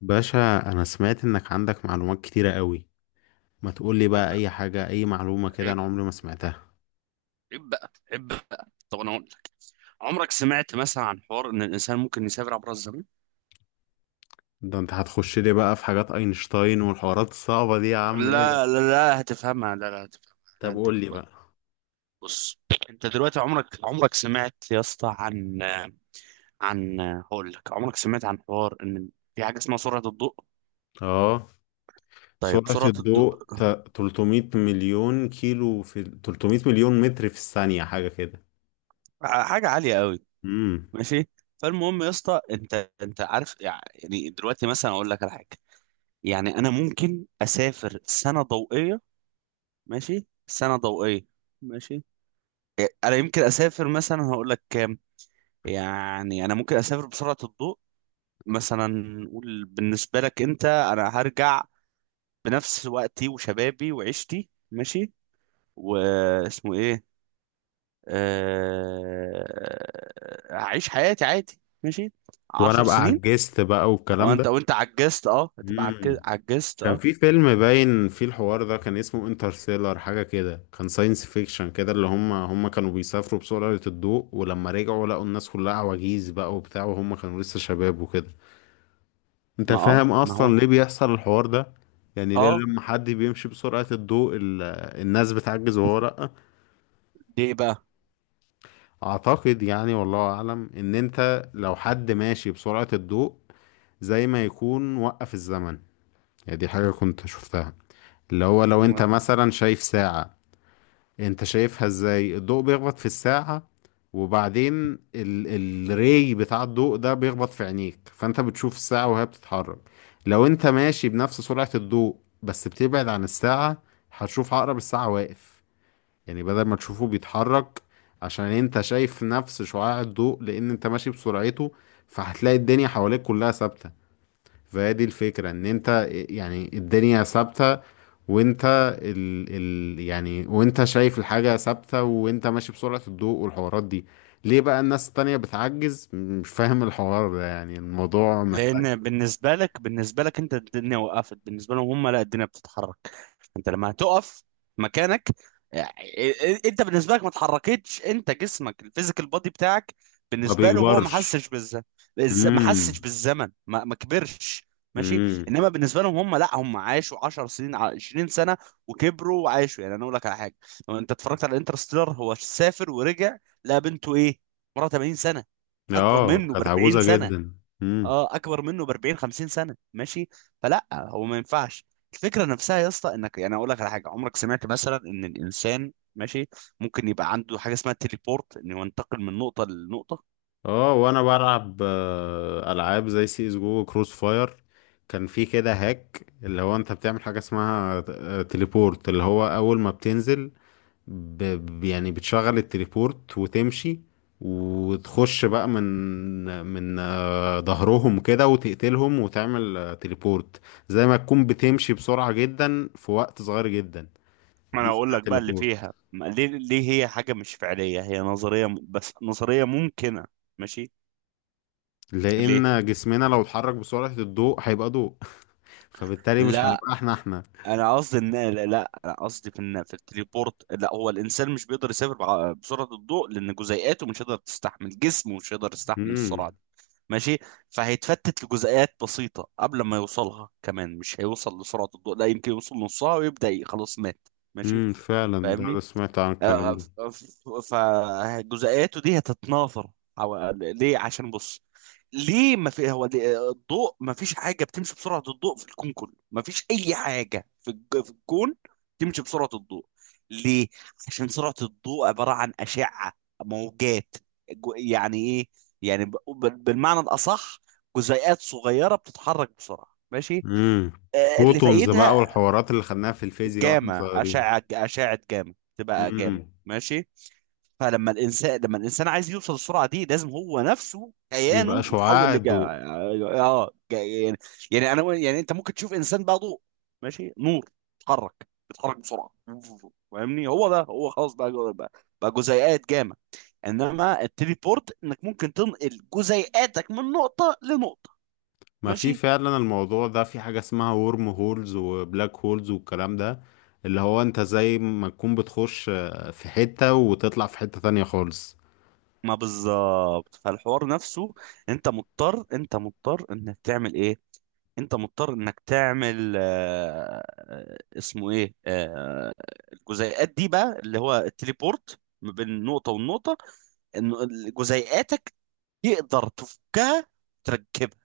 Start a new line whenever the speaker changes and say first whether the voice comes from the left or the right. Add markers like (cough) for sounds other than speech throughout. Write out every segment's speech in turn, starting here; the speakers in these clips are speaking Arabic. left: باشا، انا سمعت انك عندك معلومات كتيرة قوي. ما تقولي
right: عيب
left: بقى
right: بقى،
left: اي حاجة اي معلومة كده انا
right: عيب،
left: عمري ما سمعتها.
right: عيب بقى، عيب بقى. طب انا اقول لك، عمرك سمعت مثلا عن حوار ان الانسان ممكن يسافر عبر الزمن؟
left: ده انت هتخش لي بقى في حاجات اينشتاين والحوارات الصعبة دي يا عم ايه ده؟
right: لا، لا، لا، هتفهمها، لا، لا، هتفهمها. انا
left: طب
right: هديك
left: قولي
right: وقت.
left: بقى.
right: بص، انت دلوقتي عمرك سمعت يا اسطى، عن عن هقول لك، عمرك سمعت عن حوار ان في حاجه اسمها سرعه الضوء؟
left: اه.
right: طيب،
left: سرعة
right: سرعه الضوء
left: الضوء 300 مليون كيلو في 300 مليون متر في الثانية حاجة كده.
right: حاجه عاليه قوي.
left: امم.
right: ماشي. فالمهم يا اسطى، انت عارف يعني، دلوقتي مثلا اقول لك على حاجه، يعني انا ممكن اسافر سنه ضوئيه. ماشي، سنة ضوئية. ماشي. إيه، انا يمكن اسافر مثلا، هقول لك كام، يعني انا ممكن اسافر بسرعة الضوء. مثلا نقول بالنسبة لك انت، انا هرجع بنفس وقتي وشبابي وعيشتي، ماشي، واسمه ايه. هعيش حياتي عادي، ماشي،
left: وانا
right: عشر
left: بقى
right: سنين
left: عجزت بقى والكلام ده.
right: وانت عجزت، هتبقى
left: مم.
right: عجزت،
left: كان
right: اه.
left: في فيلم باين فيه الحوار ده كان اسمه انترستيلر حاجة كده، كان ساينس فيكشن كده اللي هم كانوا بيسافروا بسرعة الضوء ولما رجعوا لقوا الناس كلها عواجيز بقى وبتاع وهم كانوا لسه شباب وكده. انت فاهم
right: ما هو.
left: اصلا ليه بيحصل الحوار ده؟ يعني ليه
right: اه،
left: لما حد بيمشي بسرعة الضوء الناس بتعجز وهو لأ؟
right: ليه بقى.
left: اعتقد يعني والله اعلم ان انت لو حد ماشي بسرعة الضوء زي ما يكون وقف الزمن. يعني دي حاجة كنت شفتها، اللي هو لو انت مثلا شايف ساعة، انت شايفها ازاي؟ الضوء بيخبط في الساعة وبعدين ال الري بتاع الضوء ده بيخبط في عينيك فانت بتشوف الساعة وهي بتتحرك. لو انت ماشي بنفس سرعة الضوء بس بتبعد عن الساعة هتشوف عقرب الساعة واقف، يعني بدل ما تشوفه بيتحرك، عشان انت شايف نفس شعاع الضوء لان انت ماشي بسرعته. فهتلاقي الدنيا حواليك كلها ثابتة. فهي دي الفكرة ان انت يعني الدنيا ثابتة، وانت ال يعني وانت شايف الحاجة ثابتة وانت ماشي بسرعة الضوء والحوارات دي. ليه بقى الناس التانية بتعجز؟ مش فاهم الحوار ده، يعني الموضوع محتاج.
right: لان بالنسبه لك انت، الدنيا وقفت. بالنسبه لهم هم، لا، الدنيا بتتحرك. انت لما هتقف مكانك، يعني، انت بالنسبه لك ما اتحركتش، انت جسمك، الفيزيكال بودي بتاعك،
left: ما
right: بالنسبه له هو، ما
left: بيكبرش.
right: حسش بالزمن. ما حسش
left: امم.
right: بالزمن، ما كبرش. ماشي.
left: امم.
right: انما بالنسبه لهم هم، لا، هم عاشوا 10 سنين، 20 سنه، وكبروا وعاشوا. يعني انا اقول لك على حاجه، لو انت اتفرجت على انترستيلر، هو سافر ورجع، لقى بنته ايه، مرة 80 سنه. اكبر
left: اه
right: منه ب
left: كانت
right: 40
left: عجوزة
right: سنه.
left: جدا. امم.
right: اه، اكبر منه ب 40 50 سنه، ماشي. فلا هو ما ينفعش. الفكره نفسها يا اسطى، انك يعني، اقول لك على حاجه، عمرك سمعت مثلا ان الانسان ماشي، ممكن يبقى عنده حاجه اسمها تليبورت، انه ينتقل من نقطه لنقطه؟
left: اه وانا بلعب العاب زي سي اس جو كروس فاير. كان في كده هاك اللي هو انت بتعمل حاجه اسمها تليبورت، اللي هو اول ما بتنزل يعني بتشغل التليبورت وتمشي وتخش بقى من من ظهرهم كده وتقتلهم وتعمل تليبورت. زي ما تكون بتمشي بسرعه جدا في وقت صغير جدا.
right: ما
left: دي
right: انا اقول
left: اسمها
right: لك بقى اللي
left: تليبورت.
right: فيها، ليه هي حاجه مش فعليه، هي نظريه، بس نظريه ممكنه. ماشي. ليه؟
left: لان جسمنا لو اتحرك بسرعه الضوء هيبقى ضوء (laughs) فبالتالي مش
right: لا،
left: هنبقى احنا احنا.
right: انا قصدي ان، لا، لا، انا قصدي في، ان في التليبورت، لا، هو الانسان مش بيقدر يسافر بسرعه الضوء، لان جزيئاته مش هيقدر تستحمل، جسمه مش هيقدر يستحمل
left: امم.
right: السرعه دي. ماشي. فهيتفتت لجزيئات بسيطه قبل ما يوصلها، كمان مش هيوصل لسرعه الضوء، لا يمكن يوصل نصها ويبدا خلاص مات. ماشي.
left: فعلا ده
right: فاهمني؟
left: سمعت عن الكلام ده.
right: فجزئياته دي هتتناثر. حو- ليه؟ عشان بص، ليه ما في، هو الضوء ما فيش حاجه بتمشي بسرعه الضوء في الكون كله. ما فيش اي حاجه في في الكون تمشي بسرعه الضوء. ليه؟ عشان سرعه الضوء عباره عن اشعه، موجات، يعني ايه، يعني بالمعنى الاصح، جزيئات صغيره بتتحرك بسرعه. ماشي.
left: امم.
right: اللي
left: فوتونز بقى
right: فايدها
left: والحوارات اللي خدناها في الفيزياء واحنا
right: جاما،
left: صغيرين.
right: اشعه جاما، تبقى جاما.
left: امم.
right: ماشي. فلما الانسان لما الانسان عايز يوصل للسرعه دي، لازم هو نفسه،
left: يبقى
right: كيانه، يتحول
left: شعاع الضوء.
right: يعني، يعني انا يعني، انت ممكن تشوف انسان بقى ضوء، ماشي، نور، بيتحرك بسرعه. فاهمني؟ هو ده، هو خلاص بقى، بقى جزيئات جامع. انما التليبورت، انك ممكن تنقل جزيئاتك من نقطه لنقطه،
left: ما في
right: ماشي.
left: فعلا الموضوع ده، في حاجة اسمها ورم هولز وبلاك هولز والكلام ده. اللي هو انت زي ما تكون بتخش في حتة وتطلع في حتة تانية خالص.
right: ما بالظبط، فالحوار نفسه. انت مضطر انك تعمل ايه. انت مضطر انك تعمل، اسمه ايه، الجزيئات دي بقى، اللي هو التليبورت ما بين نقطة والنقطة، ان جزيئاتك تقدر تفكها، تركبها.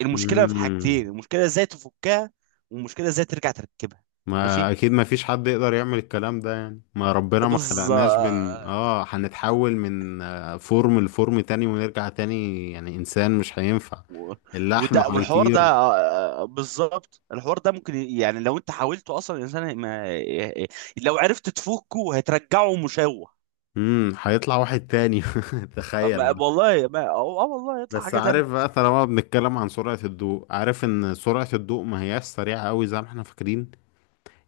right: المشكلة في
left: امم.
right: حاجتين، المشكلة ازاي تفكها، والمشكلة ازاي ترجع تركبها.
left: ما
right: ماشي،
left: اكيد ما فيش حد يقدر يعمل الكلام ده، يعني ما ربنا ما خلقناش بن
right: بالظبط.
left: اه هنتحول من فورم لفورم تاني ونرجع تاني يعني انسان مش هينفع.
right: و-
left: اللحم
right: والحوار ده،
left: هيطير.
right: بالظبط، الحوار ده ممكن يعني، لو انت حاولته اصلا، الانسان ما لو عرفت تفكه هترجعه مشوه.
left: هيطلع واحد تاني. (laughs) تخيل
right: ما
left: مثلا.
right: والله ما، والله يطلع
left: بس
right: حاجة تانية.
left: عارف بقى طالما بنتكلم عن سرعة الضوء، عارف ان سرعة الضوء ما هياش سريعة قوي زي ما احنا فاكرين؟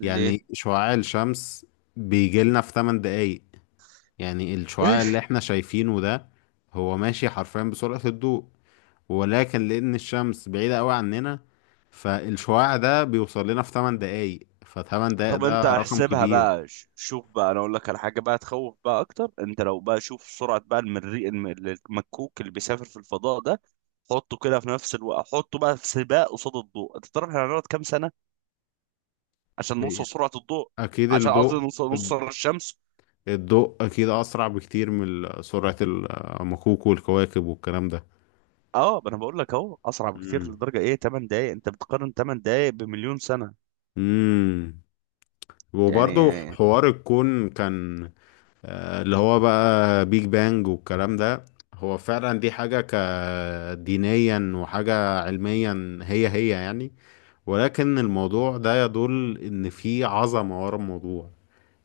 right: ليه؟
left: يعني شعاع الشمس بيجيلنا في 8 دقايق، يعني الشعاع اللي
right: ماشي.
left: احنا شايفينه ده هو ماشي حرفيا بسرعة الضوء، ولكن لأن الشمس بعيدة قوي عننا فالشعاع ده بيوصل لنا في 8 دقايق، ف8 دقايق
right: طب انت
left: ده رقم
right: احسبها
left: كبير.
right: بقى، شوف بقى، انا اقول لك على حاجة بقى تخوف بقى اكتر. انت لو بقى، شوف سرعة بقى المريء، المكوك اللي بيسافر في الفضاء ده، حطه كده في نفس الوقت، حطه بقى في سباق قصاد الضوء. انت تعرف احنا هنقعد كام سنة عشان نوصل سرعة الضوء؟
left: أكيد
right: عشان قصدي
left: الضوء
right: نوصل، الشمس.
left: الضوء أكيد أسرع بكتير من سرعة المكوك والكواكب والكلام ده.
right: اه، ما انا بقول لك اهو اسرع بكتير
left: مم.
right: لدرجة ايه؟ 8 دقايق. انت بتقارن 8 دقايق بمليون سنة.
left: امم وبرضه
right: يعني
left: حوار الكون كان اللي هو بقى بيج بانج والكلام ده. هو فعلا دي حاجة كدينيا وحاجة علميا هي هي يعني، ولكن الموضوع ده يدل ان في عظمة ورا الموضوع.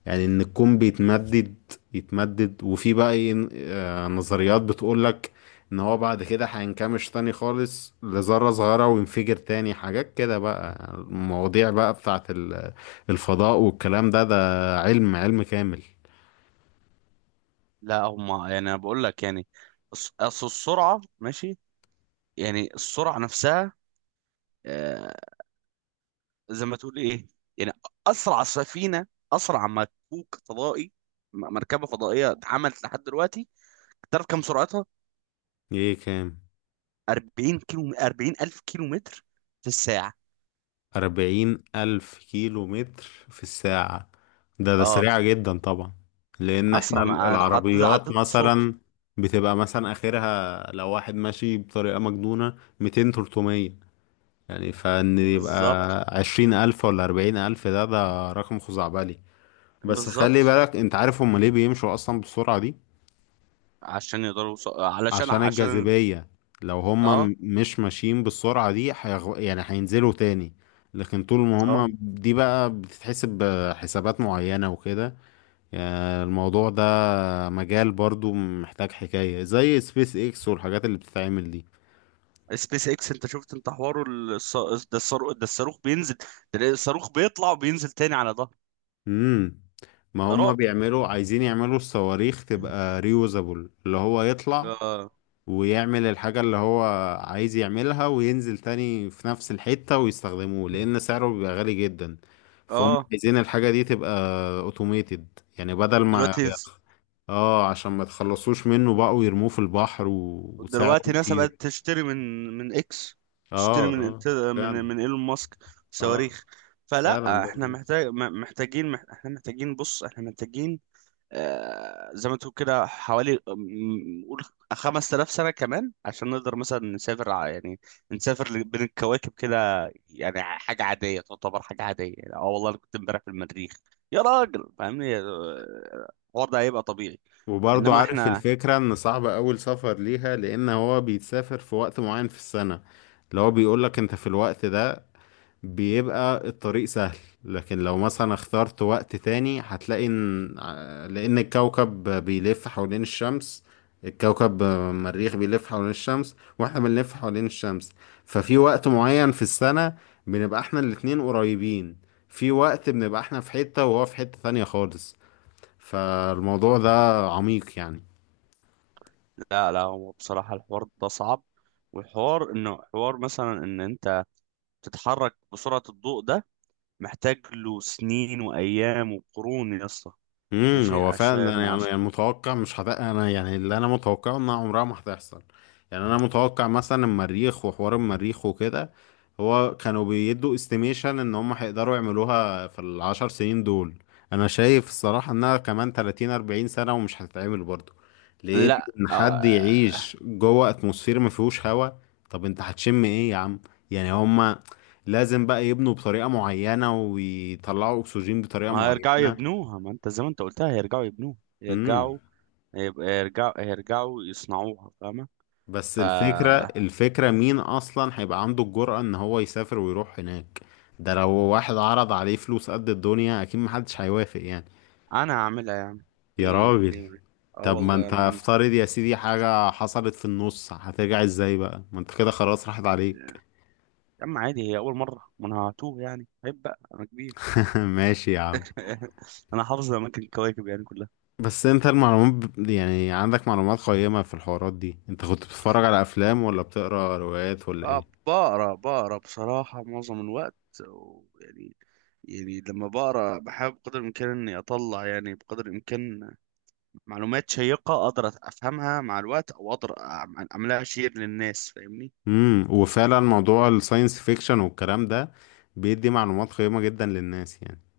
left: يعني ان الكون بيتمدد يتمدد، وفي بقى ايه نظريات بتقولك ان هو بعد كده هينكمش تاني خالص لذرة صغيرة وينفجر تاني، حاجات كده بقى المواضيع بقى بتاعت الفضاء والكلام ده. ده علم، علم كامل.
right: لا هم، يعني، انا بقول لك، يعني اصل السرعه، ماشي، يعني السرعه نفسها، آه، زي ما تقول ايه، يعني، اسرع سفينه، اسرع مكوك فضائي، مركبه فضائيه اتعملت لحد دلوقتي، تعرف كم سرعتها؟
left: ايه كام؟
right: 40 كيلو، 40 الف كيلو متر في الساعه.
left: 40,000 كيلو متر في الساعة؟ ده
right: اه،
left: سريعة جدا طبعا. لأن
right: اسرع
left: احنا
right: ما عدد
left: العربيات
right: الصوت.
left: مثلا بتبقى مثلا آخرها لو واحد ماشي بطريقة مجنونة 200 300. يعني فإن يبقى
right: بالظبط.
left: 20,000 ولا 40,000 ده رقم خزعبلي. بس خلي
right: بالظبط،
left: بالك أنت عارف هما ليه بيمشوا أصلا بالسرعة؟
right: عشان يقدروا يوص- علشان
left: عشان
right: عشان
left: الجاذبية. لو هما
right: اه،
left: مش ماشيين بالسرعة دي يعني هينزلوا تاني. لكن طول ما
right: اه،
left: هما دي بقى بتتحسب بحسابات معينة وكده، يعني الموضوع ده مجال برضو محتاج، حكاية زي سبيس اكس والحاجات اللي بتتعمل دي.
right: سبيس اكس. انت شفت انت حواره، ده الصاروخ، ده الصاروخ بينزل، تلاقي الصاروخ بيطلع وبينزل تاني على ظهره.
left: امم. ما
right: ده
left: هما
right: رعب.
left: بيعملوا عايزين يعملوا الصواريخ تبقى ريوزابل، اللي هو يطلع
right: اه،
left: ويعمل الحاجة اللي هو عايز يعملها وينزل تاني في نفس الحتة ويستخدموه لأن سعره بيبقى غالي جدا. فهم
right: اه،
left: عايزين الحاجة دي تبقى اوتوميتد يعني بدل ما
right: دلوقتي
left: اه عشان ما تخلصوش منه بقوا يرموه في البحر وسعره
right: دلوقتي ناسا بقت
left: يطير.
right: تشتري من اكس.
left: اه.
right: تشتري من
left: اه
right: انت- من
left: فعلا.
right: من ايلون ماسك
left: اه
right: صواريخ. فلا
left: فعلا ده.
right: احنا محتاجين، احنا محتاجين، بص احنا محتاجين، زي ما تقول كده، حوالي، قول 5000 سنة كمان، عشان نقدر مثلا نسافر، يعني نسافر بين الكواكب كده. يعني حاجة عادية، تعتبر حاجة عادية، يعني، اه والله أنا كنت امبارح في المريخ يا راجل. فاهمني؟ الحوار ده هيبقى طبيعي.
left: وبرضه
right: انما
left: عارف
right: احنا،
left: الفكرة ان صعب اول سفر ليها لان هو بيتسافر في وقت معين في السنة، اللي هو بيقولك انت في الوقت ده بيبقى الطريق سهل، لكن لو مثلا اخترت وقت تاني هتلاقي ان لان الكوكب بيلف حوالين الشمس، الكوكب المريخ بيلف حوالين الشمس واحنا بنلف حوالين الشمس، ففي وقت معين في السنة بنبقى احنا الاتنين قريبين، في وقت بنبقى احنا في حتة وهو في حتة تانية خالص. فالموضوع ده عميق يعني.
right: لا، لا، هو بصراحة الحوار ده صعب. والحوار انه حوار مثلا ان انت تتحرك بسرعة الضوء ده، محتاج له سنين وايام وقرون يا اسطى.
left: امم.
right: ماشي،
left: هو فعلا أنا
right: عشان
left: يعني
right: عشان
left: يعني متوقع مش انا يعني اللي انا متوقعه انها عمرها ما هتحصل. يعني انا متوقع مثلا المريخ وحوار المريخ وكده، هو كانوا بيدوا استيميشن ان هم هيقدروا يعملوها في العشر سنين دول، انا شايف الصراحة انها كمان 30 40 سنة ومش هتتعمل برضو. لان
right: لا،
left: ان حد
right: آه.
left: يعيش جوه اتموسفير ما فيهوش هوا، طب انت هتشم ايه يا عم؟ يعني هم لازم بقى يبنوا بطريقة معينة ويطلعوا اكسجين بطريقة
right: ما هيرجعوا
left: معينة.
right: يبنوها. ما انت زي ما انت قلتها، هيرجعوا يبنوها،
left: امم.
right: هيرجعوا، هيرجعوا يصنعوها. فاهمة؟
left: بس الفكرة،
right: فأنا
left: الفكرة مين أصلا هيبقى عنده الجرأة إن هو يسافر ويروح هناك؟ ده لو واحد عرض عليه فلوس قد الدنيا أكيد محدش هيوافق يعني.
right: هعملها يعني.
left: يا
right: ليه؟
left: راجل.
right: ليه؟ اه،
left: طب ما
right: والله
left: انت
right: انا ما عندي.
left: افترض يا سيدي حاجة حصلت في النص هترجع ازاي بقى؟ ما انت كده خلاص راحت عليك.
right: يا عم عادي، هي اول مرة، ما انا هتوه يعني، عيب بقى، انا كبير.
left: (laughs) ماشي يا عم.
right: (laughs) انا حافظ اماكن الكواكب يعني كلها.
left: بس انت المعلومات يعني عندك معلومات قيمة في الحوارات دي، انت كنت بتتفرج على افلام ولا بتقرا روايات ولا ايه؟
right: اه، بقرا، بقرا بصراحة معظم الوقت، ويعني، لما بقرا، بحاول بقدر الامكان اني اطلع يعني بقدر الامكان معلومات شيقة أقدر أفهمها مع الوقت، أو أقدر أعملها شير للناس. فاهمني؟
left: امم. وفعلا موضوع الساينس فيكشن والكلام ده بيدي معلومات قيمة جدا للناس يعني.